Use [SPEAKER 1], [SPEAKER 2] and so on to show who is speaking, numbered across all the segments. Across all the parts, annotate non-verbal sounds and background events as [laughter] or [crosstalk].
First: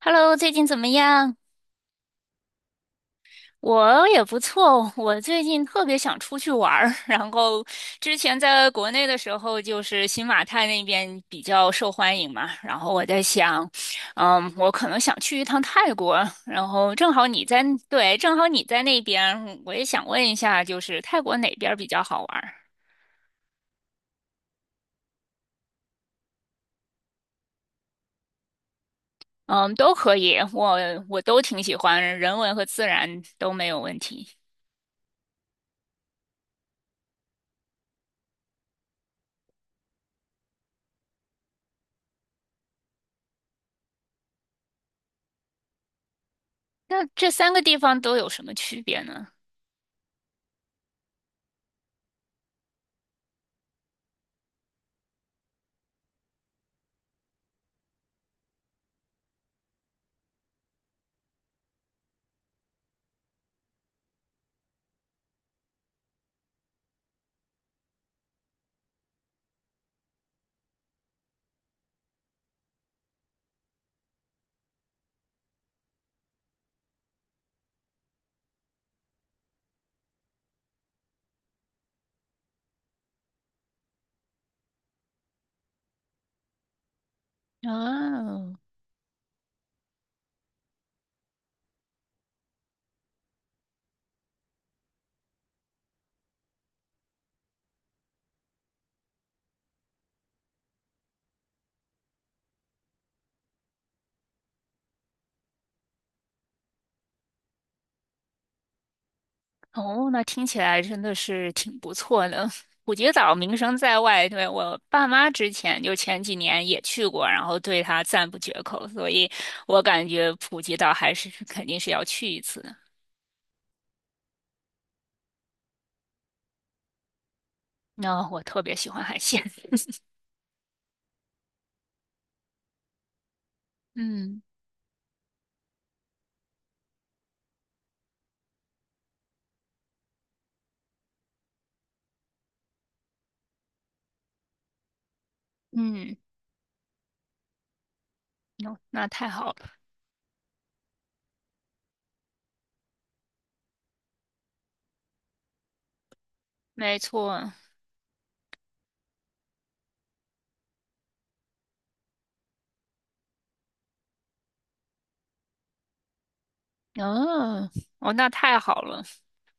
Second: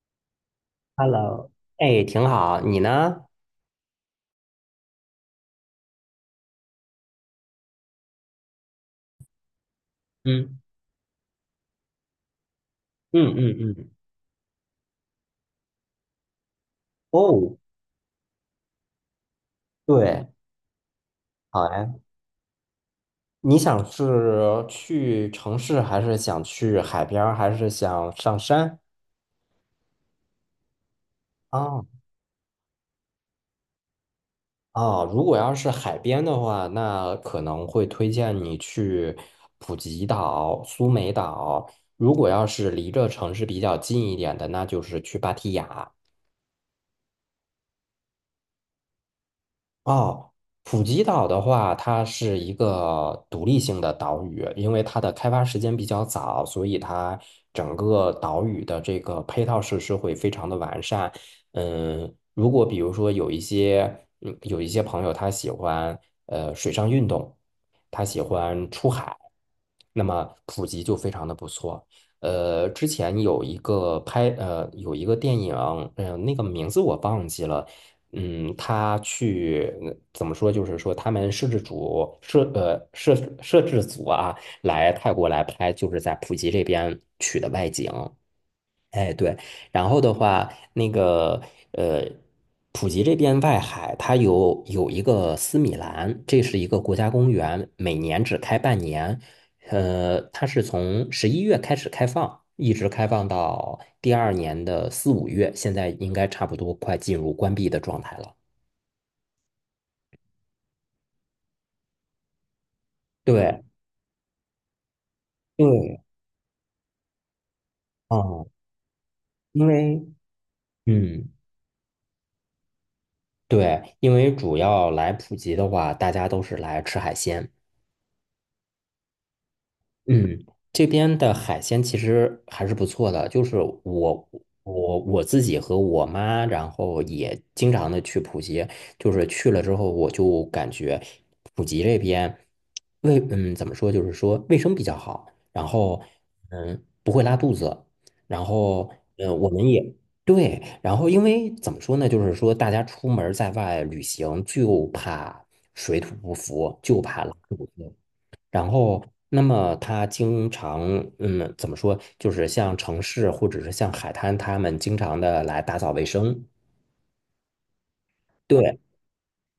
[SPEAKER 1] Hello，最近怎么样？
[SPEAKER 2] Hello，哎，挺好，你呢？
[SPEAKER 1] 我也不错，我最近特别想出去玩儿。[laughs] 然后之前在国内的时候，就是新马
[SPEAKER 2] 嗯
[SPEAKER 1] 泰那边比较受欢迎嘛。然后我在
[SPEAKER 2] 嗯嗯
[SPEAKER 1] 想，
[SPEAKER 2] 嗯，
[SPEAKER 1] 嗯，我可能想去一趟泰国。然后正好你
[SPEAKER 2] 哦，
[SPEAKER 1] 在，对，正好你在那边，我也想问
[SPEAKER 2] 对，
[SPEAKER 1] 一下，就是泰国哪边
[SPEAKER 2] 好
[SPEAKER 1] 儿比
[SPEAKER 2] 呀。
[SPEAKER 1] 较好玩儿？
[SPEAKER 2] 你想是去城市，还是想去海边儿，还是想上山？
[SPEAKER 1] 嗯，都可以，我都挺喜
[SPEAKER 2] 啊
[SPEAKER 1] 欢，人文和自然都没有问题。
[SPEAKER 2] 哦，如果要是海边的话，那可能会推荐你去普吉岛、苏梅岛。如果要是离这城市比较近一点的，那就是去芭提雅。
[SPEAKER 1] 那这三个地方都有什么区别呢？
[SPEAKER 2] 哦，普吉岛的话，它是一个独立性的岛屿，因为它的开发时间比较早，所以它整个岛屿的这个配套设施会非常的完善。嗯，如果比如说有一些，有一些朋友他喜欢水上运动，他喜欢出海，那么普吉就非常的不错。之前有一个拍呃有一个电影，那个名字我忘记了。他去嗯怎么说？就是说，他们摄制组啊，来泰国来拍，就是在普吉这边取的外景。
[SPEAKER 1] 哦。
[SPEAKER 2] 哎，对，然后的话，那个呃，普吉这边外海，它有一个斯米兰，这是一个国家公园，每年只开半年。它是从11月开始开放，一直开放到第二年的4、5月，现在应该差不多快进入关闭的状态了。
[SPEAKER 1] 哦，那听起来真的是挺不错的。普吉岛名
[SPEAKER 2] 对
[SPEAKER 1] 声在外，对，我爸妈之前就
[SPEAKER 2] 对，
[SPEAKER 1] 前几年也去过，然后对他赞不
[SPEAKER 2] 啊，
[SPEAKER 1] 绝口，所以
[SPEAKER 2] 因
[SPEAKER 1] 我感
[SPEAKER 2] 为
[SPEAKER 1] 觉普吉岛还是
[SPEAKER 2] 嗯，
[SPEAKER 1] 肯定是要去一次的。
[SPEAKER 2] 对，因为主要来普及的话，大家都是来吃海鲜。
[SPEAKER 1] 那、我特别喜欢海鲜。[laughs]
[SPEAKER 2] 嗯，这边的海鲜其实还是不错的，就是我
[SPEAKER 1] 嗯
[SPEAKER 2] 我自己和我妈，然后也经常的去普吉，就是去了之后，我就感觉普吉这边怎么说，就是说卫生比较好，然后
[SPEAKER 1] 嗯，
[SPEAKER 2] 不会拉肚子，然
[SPEAKER 1] 那
[SPEAKER 2] 后
[SPEAKER 1] 那太
[SPEAKER 2] 我
[SPEAKER 1] 好了。
[SPEAKER 2] 们也对，然后因为怎么说呢，就是说大家出门在外旅行就怕水土不服，
[SPEAKER 1] 没
[SPEAKER 2] 就怕拉
[SPEAKER 1] 错。
[SPEAKER 2] 肚子。然后，那么他经常，嗯，怎么说，就是像城市或者是像海滩，他们经常的来打扫卫生。
[SPEAKER 1] 哦哦，那太
[SPEAKER 2] 对
[SPEAKER 1] 好了，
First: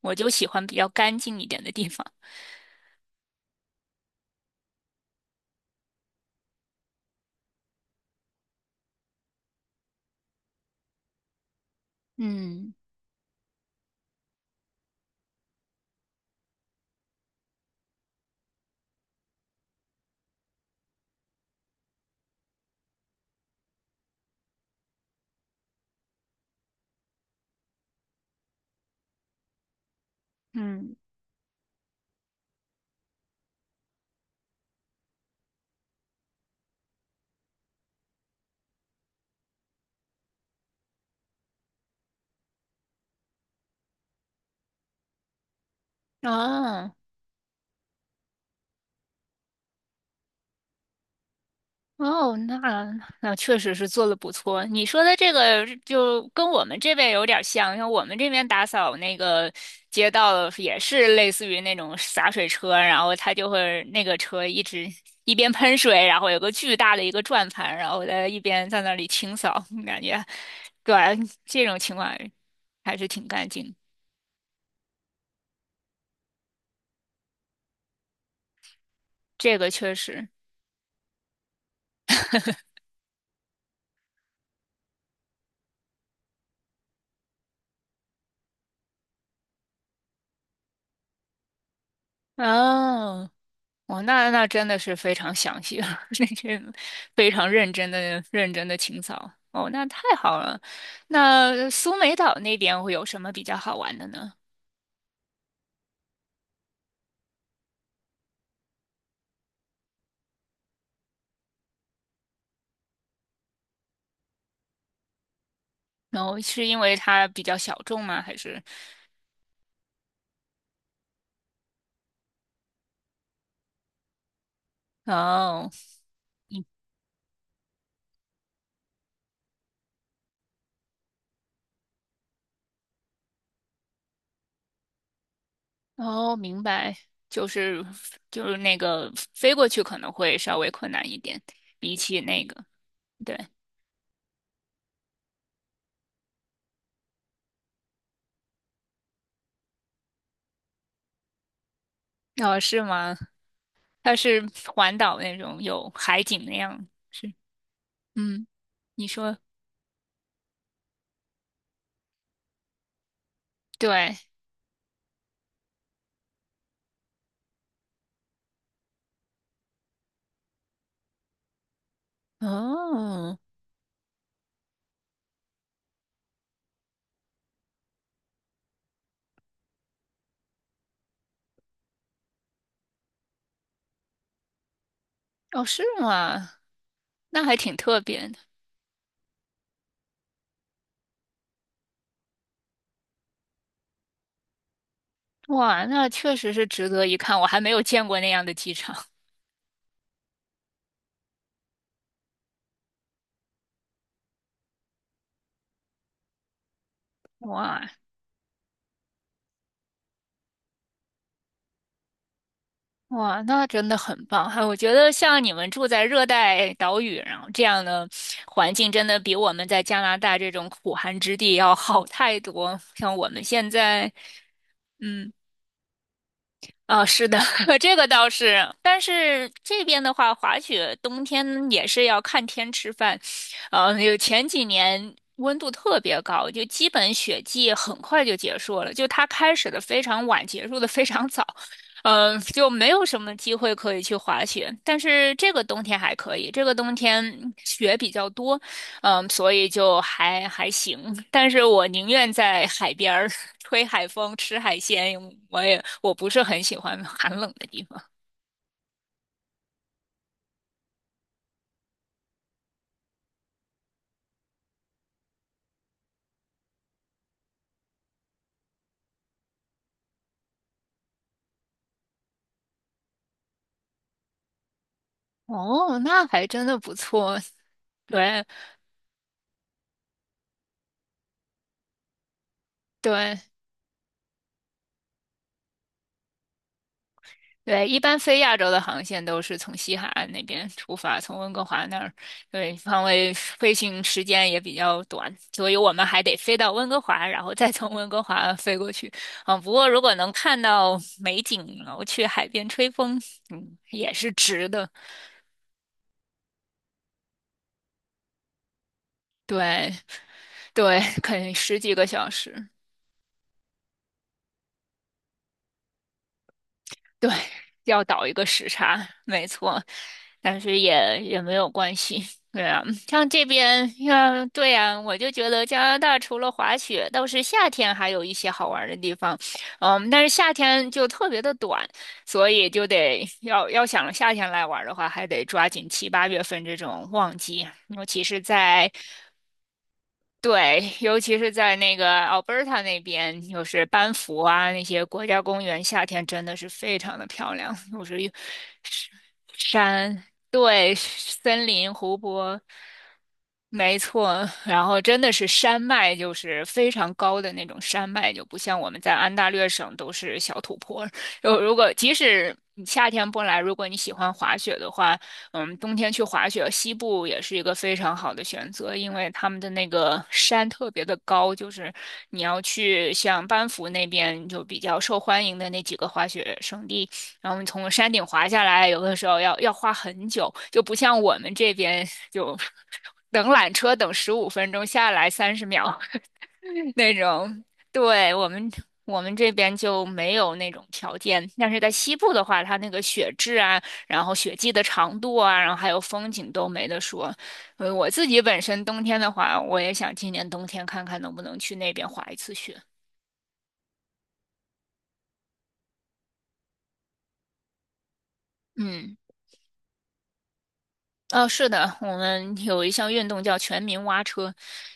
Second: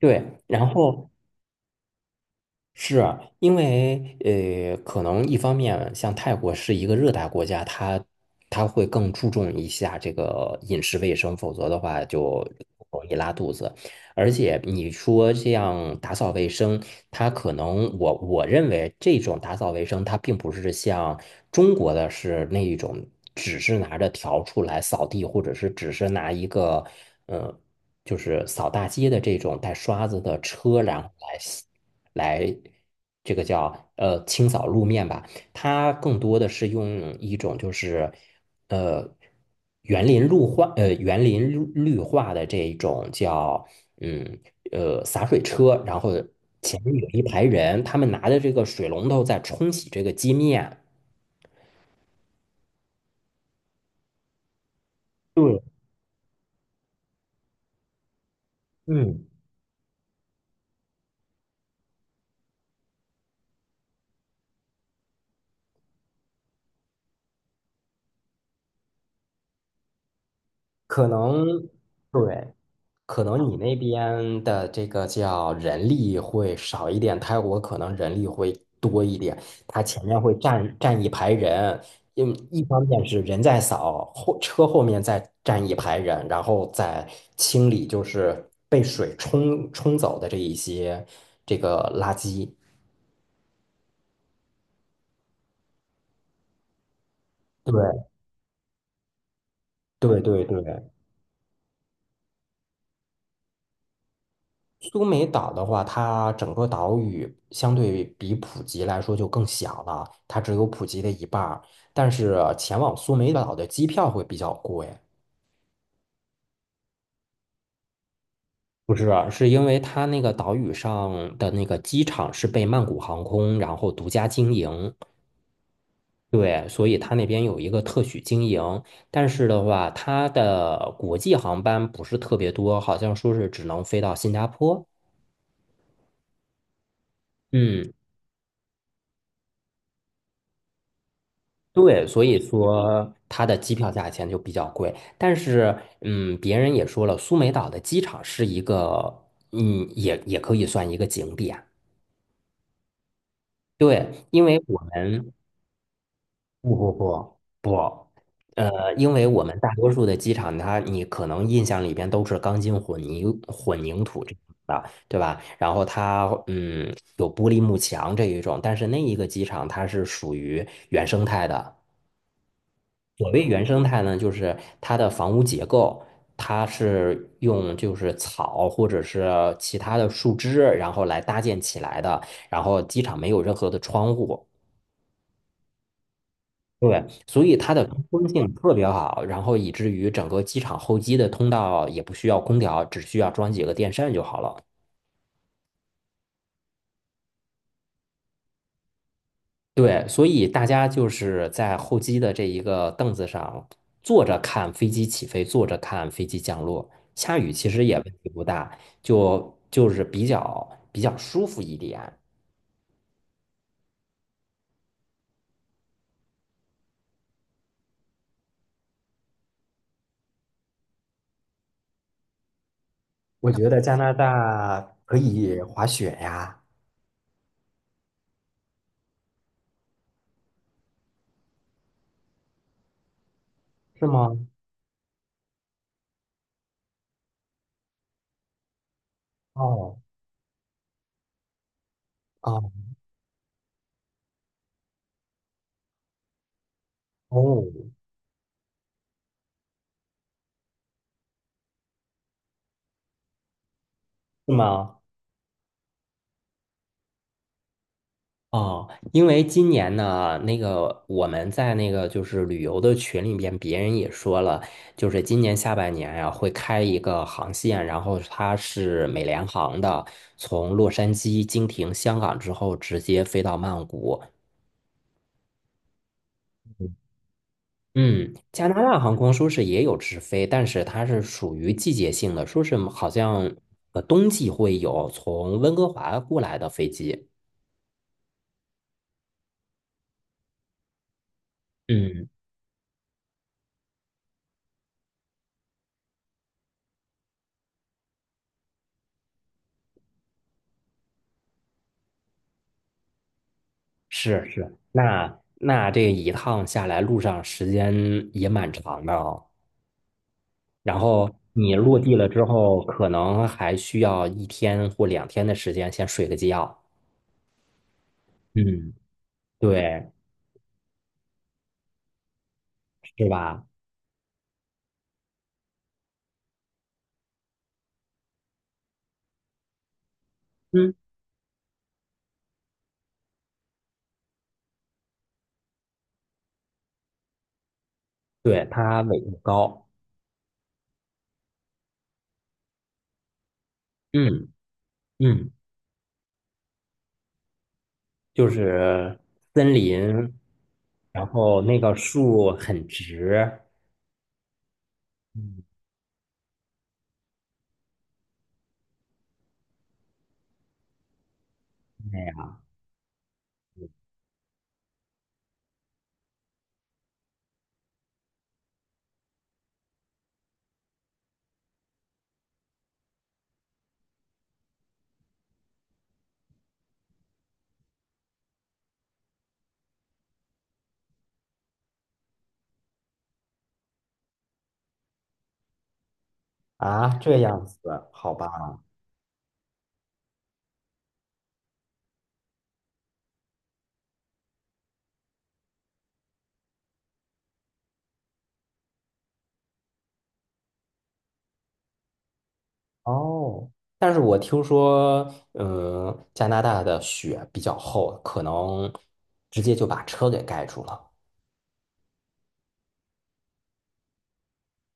[SPEAKER 1] 我就喜欢
[SPEAKER 2] 然
[SPEAKER 1] 比较
[SPEAKER 2] 后
[SPEAKER 1] 干净一点的地方。
[SPEAKER 2] 是啊因为可能一方面像泰国是一个热带国家，它会更注重一下这个饮食卫生，否则的话就
[SPEAKER 1] 嗯
[SPEAKER 2] 容易拉肚子。而且你说这样打扫卫生，它可能我认为这种打扫卫生，它并不是像中国的是那一种，只是拿着笤帚来扫地，或者是只是拿一个呃，就是扫大街的这种带刷子的车，
[SPEAKER 1] 嗯，
[SPEAKER 2] 然后来这个叫清扫路面吧。它更多的是用一种就是呃园林绿化呃园林绿绿化的这一种叫嗯洒水车，然后前
[SPEAKER 1] 啊。哦
[SPEAKER 2] 面有一排人，他们拿着这个水龙头在冲洗这个街面。
[SPEAKER 1] 哦，那确实是做的不错。你说的这
[SPEAKER 2] 对，
[SPEAKER 1] 个就跟我们这边有点像，像我们这边打扫那
[SPEAKER 2] 嗯。
[SPEAKER 1] 个街道也是类似于那种洒水车，然后它就会那个车一直一边喷水，然后有个巨大的一个转盘，然后在一边在那里清扫，[laughs] 感觉，对，
[SPEAKER 2] 可能
[SPEAKER 1] 这种情况
[SPEAKER 2] 对，
[SPEAKER 1] 还是
[SPEAKER 2] 可
[SPEAKER 1] 挺干
[SPEAKER 2] 能你
[SPEAKER 1] 净。
[SPEAKER 2] 那边的这个叫人力会少一点，泰国可能人力会多一点。
[SPEAKER 1] 这个
[SPEAKER 2] 它
[SPEAKER 1] 确
[SPEAKER 2] 前面
[SPEAKER 1] 实。
[SPEAKER 2] 会站一排人，因为一方面是人在扫，后车后面再站一排人，然后再清理就是被水冲走的这一些这个垃圾。
[SPEAKER 1] 哦。哦，那真的是非常详细了，[laughs] 那些非常认真
[SPEAKER 2] 对
[SPEAKER 1] 的、认真的清扫。哦，那太
[SPEAKER 2] 对
[SPEAKER 1] 好
[SPEAKER 2] 对对，
[SPEAKER 1] 了。那苏梅岛那边会有什么比较好玩的呢？
[SPEAKER 2] 苏梅岛的话，它整个岛屿相对比普吉来说就更小了，它只有普吉的一半儿。但是前往苏梅岛的机票会比较贵，
[SPEAKER 1] 然后是因为它比较小众吗？还是
[SPEAKER 2] 不是啊，是因为它那个岛屿上的那个机场是被曼谷航空然后独家经营，
[SPEAKER 1] 哦。
[SPEAKER 2] 对，所以它那边有一个特许经营。但是的话，它的国际航班不是特别多，好像说是只能飞到新加坡。
[SPEAKER 1] 哦，明白，就是
[SPEAKER 2] 嗯，
[SPEAKER 1] 就是那个飞过去可能会稍微困难一点。比
[SPEAKER 2] 对，
[SPEAKER 1] 起
[SPEAKER 2] 所以
[SPEAKER 1] 那个，
[SPEAKER 2] 说
[SPEAKER 1] 对。
[SPEAKER 2] 它的机票价钱就比较贵，但是，嗯，别人也说了，苏梅岛的机场是一个，嗯，也可以算一个景点。
[SPEAKER 1] 哦，是吗？它
[SPEAKER 2] 对，
[SPEAKER 1] 是
[SPEAKER 2] 因为我
[SPEAKER 1] 环岛
[SPEAKER 2] 们
[SPEAKER 1] 那种有海景那
[SPEAKER 2] [laughs] 不
[SPEAKER 1] 样
[SPEAKER 2] 不
[SPEAKER 1] 是
[SPEAKER 2] 不不，
[SPEAKER 1] 嗯，你
[SPEAKER 2] 因为
[SPEAKER 1] 说
[SPEAKER 2] 我们大多数的机场它，你可能印象里边都是钢筋混凝
[SPEAKER 1] 对。
[SPEAKER 2] 土这种的，对吧？然后它，嗯，有玻璃幕墙这一种，但是那一个机场它是属于原生态的。所
[SPEAKER 1] 哦。
[SPEAKER 2] 谓原生态呢，就是它的房屋结构，它是用就是草或者是其他的树枝，然后来搭建起来的。然后机场没有任何的窗户，
[SPEAKER 1] 哦，是吗？
[SPEAKER 2] 对，
[SPEAKER 1] 那
[SPEAKER 2] 所
[SPEAKER 1] 还
[SPEAKER 2] 以它
[SPEAKER 1] 挺
[SPEAKER 2] 的
[SPEAKER 1] 特
[SPEAKER 2] 通
[SPEAKER 1] 别
[SPEAKER 2] 风
[SPEAKER 1] 的。
[SPEAKER 2] 性特别好，然后以至于整个机场候机的通道也不需要空调，只需要装几个电扇就好了。
[SPEAKER 1] 哇，那确实是值得一看，我还没有见过那样的机场。[laughs]
[SPEAKER 2] 对，所以大家就是在候机的这一个凳子上坐着看飞机起飞，坐着看飞机降落。下雨其实
[SPEAKER 1] 哇
[SPEAKER 2] 也问题不大，就是比较舒服一点。
[SPEAKER 1] 哇，那真的很棒！哎，我觉得像你们住在热带岛屿，然后这样的环境，真的比我们在加拿大这种苦寒之地要好太多。像我们
[SPEAKER 2] 我
[SPEAKER 1] 现
[SPEAKER 2] 觉得加
[SPEAKER 1] 在，
[SPEAKER 2] 拿大可
[SPEAKER 1] 嗯，
[SPEAKER 2] 以滑雪呀，
[SPEAKER 1] 啊、是的。[laughs] 这个倒是，但是这边的话，滑雪冬天也是要看天吃饭，
[SPEAKER 2] 是
[SPEAKER 1] 有
[SPEAKER 2] 吗？
[SPEAKER 1] 前几年温度特别高，就基本雪季很快就结束了，就它开始的
[SPEAKER 2] 哦
[SPEAKER 1] 非常晚，结束的非常早。就
[SPEAKER 2] 哦
[SPEAKER 1] 没有什么机会可以去滑雪。但是这个冬天还可以，这个冬天
[SPEAKER 2] 哦，
[SPEAKER 1] 雪比较多，嗯，所以就还行。但是我宁愿在海边儿 [laughs] 吹海风、
[SPEAKER 2] 是
[SPEAKER 1] 吃海
[SPEAKER 2] 吗？
[SPEAKER 1] 鲜，我不是很喜欢寒冷的地方。
[SPEAKER 2] 哦，因为今年呢，那个我们在那个就是旅游的群里边，别人也说了，就是今年下半年呀、会开一个航线，然后它是美联航的，从洛杉矶经停香港之后，直接飞到曼谷。
[SPEAKER 1] 哦，那还真的不错。[laughs]
[SPEAKER 2] 嗯，
[SPEAKER 1] 对
[SPEAKER 2] 加拿大航空说是也有直飞，但是它是属于季节性的，说是好
[SPEAKER 1] 对，
[SPEAKER 2] 像冬季会有从温哥华过来的飞机。
[SPEAKER 1] 对，一般飞亚洲的航线都是从西海岸那边出发，从温哥华那儿。
[SPEAKER 2] 嗯。
[SPEAKER 1] 对，因为飞行时间也比较短，所以我们还得飞到温哥华，然后再从温哥华飞过去。嗯，不过如果能看到美景，然后去海边吹风，嗯，也是
[SPEAKER 2] 是
[SPEAKER 1] 值
[SPEAKER 2] 是，
[SPEAKER 1] 的。
[SPEAKER 2] 那这一趟下来，路上时间也蛮长的哦。
[SPEAKER 1] 对。
[SPEAKER 2] 然
[SPEAKER 1] 对，
[SPEAKER 2] 后
[SPEAKER 1] 肯定
[SPEAKER 2] 你
[SPEAKER 1] 十几
[SPEAKER 2] 落
[SPEAKER 1] 个
[SPEAKER 2] 地了
[SPEAKER 1] 小
[SPEAKER 2] 之
[SPEAKER 1] 时。
[SPEAKER 2] 后，可能还需要一天或两天的时间先睡个觉。
[SPEAKER 1] 对，要倒一个时
[SPEAKER 2] 嗯，
[SPEAKER 1] 差，没错，
[SPEAKER 2] 对，
[SPEAKER 1] 但是也没有关系。对啊，像
[SPEAKER 2] 是
[SPEAKER 1] 这
[SPEAKER 2] 吧？
[SPEAKER 1] 边，像对呀，我就觉得加拿大除了滑雪，倒是夏天还有一些好玩儿的地方。嗯，但是夏天
[SPEAKER 2] 嗯，
[SPEAKER 1] 就特别的短，所以就得要想夏天来玩儿的话，还得抓紧七八月份这种旺季，尤其是
[SPEAKER 2] 对，
[SPEAKER 1] 在
[SPEAKER 2] 它纬度高。
[SPEAKER 1] 对，尤其是在那个 Alberta 那边，就是班夫
[SPEAKER 2] 嗯
[SPEAKER 1] 啊那些国家
[SPEAKER 2] 嗯，
[SPEAKER 1] 公园，夏天真的是非常的漂亮，就是有
[SPEAKER 2] 就是森林，
[SPEAKER 1] 山。对，
[SPEAKER 2] 然后
[SPEAKER 1] 森
[SPEAKER 2] 那
[SPEAKER 1] 林、
[SPEAKER 2] 个
[SPEAKER 1] 湖
[SPEAKER 2] 树
[SPEAKER 1] 泊。
[SPEAKER 2] 很直。
[SPEAKER 1] 没错。然后真的是
[SPEAKER 2] 嗯，
[SPEAKER 1] 山脉，就是非常高的那种山脉，就不像我们在安大略省都是小土坡儿。就如果即
[SPEAKER 2] 那
[SPEAKER 1] 使
[SPEAKER 2] 样
[SPEAKER 1] 你夏天不来，如果你喜欢滑雪的话，嗯，冬天去滑雪，西部也是一个非常好的选择，因为他们的那个山特别的高，就是你要去像班夫那边就比较受欢迎的那几个滑雪胜地，然后你从山顶滑下来，有的时候要花很久，就不像我们这边就 [laughs] 等缆车等15分钟下来30秒，[laughs]
[SPEAKER 2] 啊，
[SPEAKER 1] 那
[SPEAKER 2] 这
[SPEAKER 1] 种。
[SPEAKER 2] 样子，
[SPEAKER 1] 对，
[SPEAKER 2] 好
[SPEAKER 1] 我们
[SPEAKER 2] 吧。
[SPEAKER 1] 我们这边就没有那种条件，但是在西部的话，它那个雪质啊，然后雪季的长度啊，然后还有风景都没得说。我自己本身冬天的话，我也想今年冬天看看能不能去那边滑一次雪。
[SPEAKER 2] 哦，但是我听说，嗯，加拿大的雪比较厚，可能
[SPEAKER 1] 嗯。
[SPEAKER 2] 直接就把车给盖住了，
[SPEAKER 1] 哦，是的，我们有一项运动叫全民挖车，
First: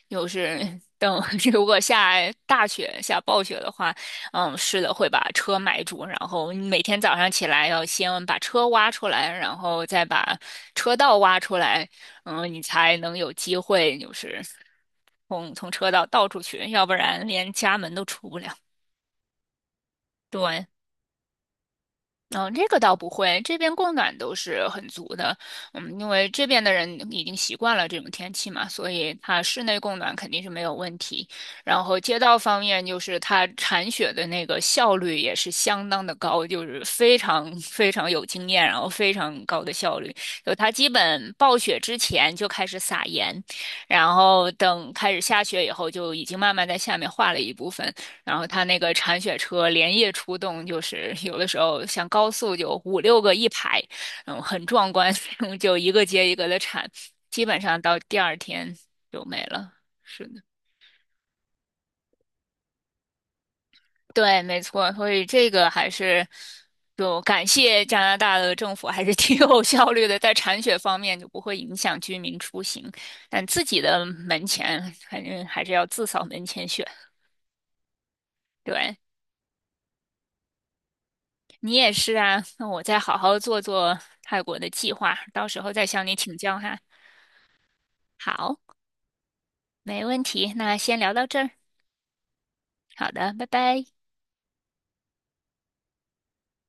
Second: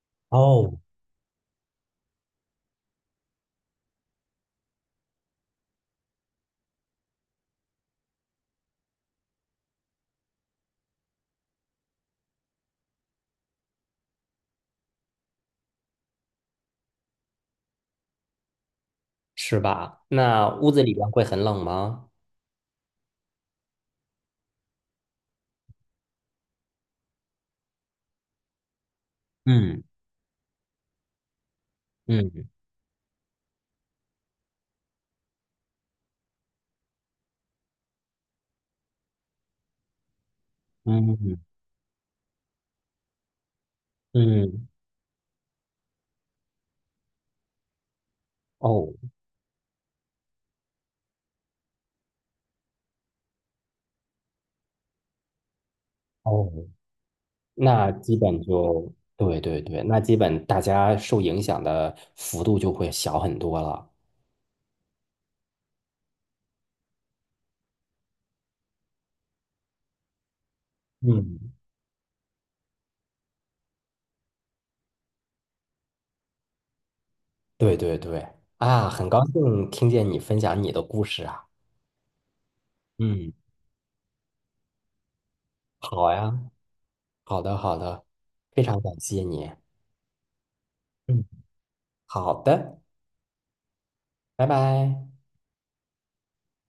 [SPEAKER 1] 就是
[SPEAKER 2] 哦，
[SPEAKER 1] 等， [laughs] 如果下大雪、下暴雪的话，嗯，是的，会把车埋住，然后每天早上起来要先把车挖出来，然后再把车道挖出来。嗯，你才能有机会就是从车道倒出去，要不然连家门都出不了。
[SPEAKER 2] 是吧？那
[SPEAKER 1] 对，
[SPEAKER 2] 屋子里边会很冷吗？
[SPEAKER 1] 嗯，这个倒不会，这边供暖都是很足的。嗯，因为这边的人已经习惯了这种天气嘛，所以它室内
[SPEAKER 2] 嗯
[SPEAKER 1] 供暖肯定是没有问题。然后街道
[SPEAKER 2] 嗯
[SPEAKER 1] 方面，就是它铲雪的那个效率也是相当的高，就是非常非常有经验，然后非常高的效率。就它基
[SPEAKER 2] 嗯
[SPEAKER 1] 本
[SPEAKER 2] 嗯，
[SPEAKER 1] 暴雪之前就开始撒盐，然后
[SPEAKER 2] 嗯。
[SPEAKER 1] 等开始下雪以后，就已经慢慢在下面化了一部分。然后他那个
[SPEAKER 2] 哦
[SPEAKER 1] 铲雪车连夜出动，就是有的时候像高速就五六个一排。嗯，很壮观，[laughs] 就一个接一个的
[SPEAKER 2] 哦，
[SPEAKER 1] 铲，基本上
[SPEAKER 2] 那
[SPEAKER 1] 到
[SPEAKER 2] 基
[SPEAKER 1] 第二
[SPEAKER 2] 本
[SPEAKER 1] 天
[SPEAKER 2] 就
[SPEAKER 1] 就
[SPEAKER 2] 对
[SPEAKER 1] 没
[SPEAKER 2] 对
[SPEAKER 1] 了。
[SPEAKER 2] 对，那基
[SPEAKER 1] 是的。
[SPEAKER 2] 本大家受影响的幅度就会小很多了。
[SPEAKER 1] 对，没错，所以这个还是就感谢加拿大的政府，还是 [laughs] 挺有效率的，在铲雪方面就不
[SPEAKER 2] 嗯
[SPEAKER 1] 会影响居民出行，但自己的门前反正还是要自扫门前雪。
[SPEAKER 2] 对对对，啊，
[SPEAKER 1] 对，
[SPEAKER 2] 很高兴听见你分享你的故事啊。
[SPEAKER 1] 你也是啊，那我再好
[SPEAKER 2] 嗯，
[SPEAKER 1] 好做做泰国的计划，到时候再向
[SPEAKER 2] 好
[SPEAKER 1] 你
[SPEAKER 2] 呀。
[SPEAKER 1] 请教哈。
[SPEAKER 2] 好的，好的，
[SPEAKER 1] 好，
[SPEAKER 2] 非常感谢你。
[SPEAKER 1] 没问题，那先聊到
[SPEAKER 2] 嗯，
[SPEAKER 1] 这儿。
[SPEAKER 2] 好的，
[SPEAKER 1] 好的，拜拜。
[SPEAKER 2] 拜拜。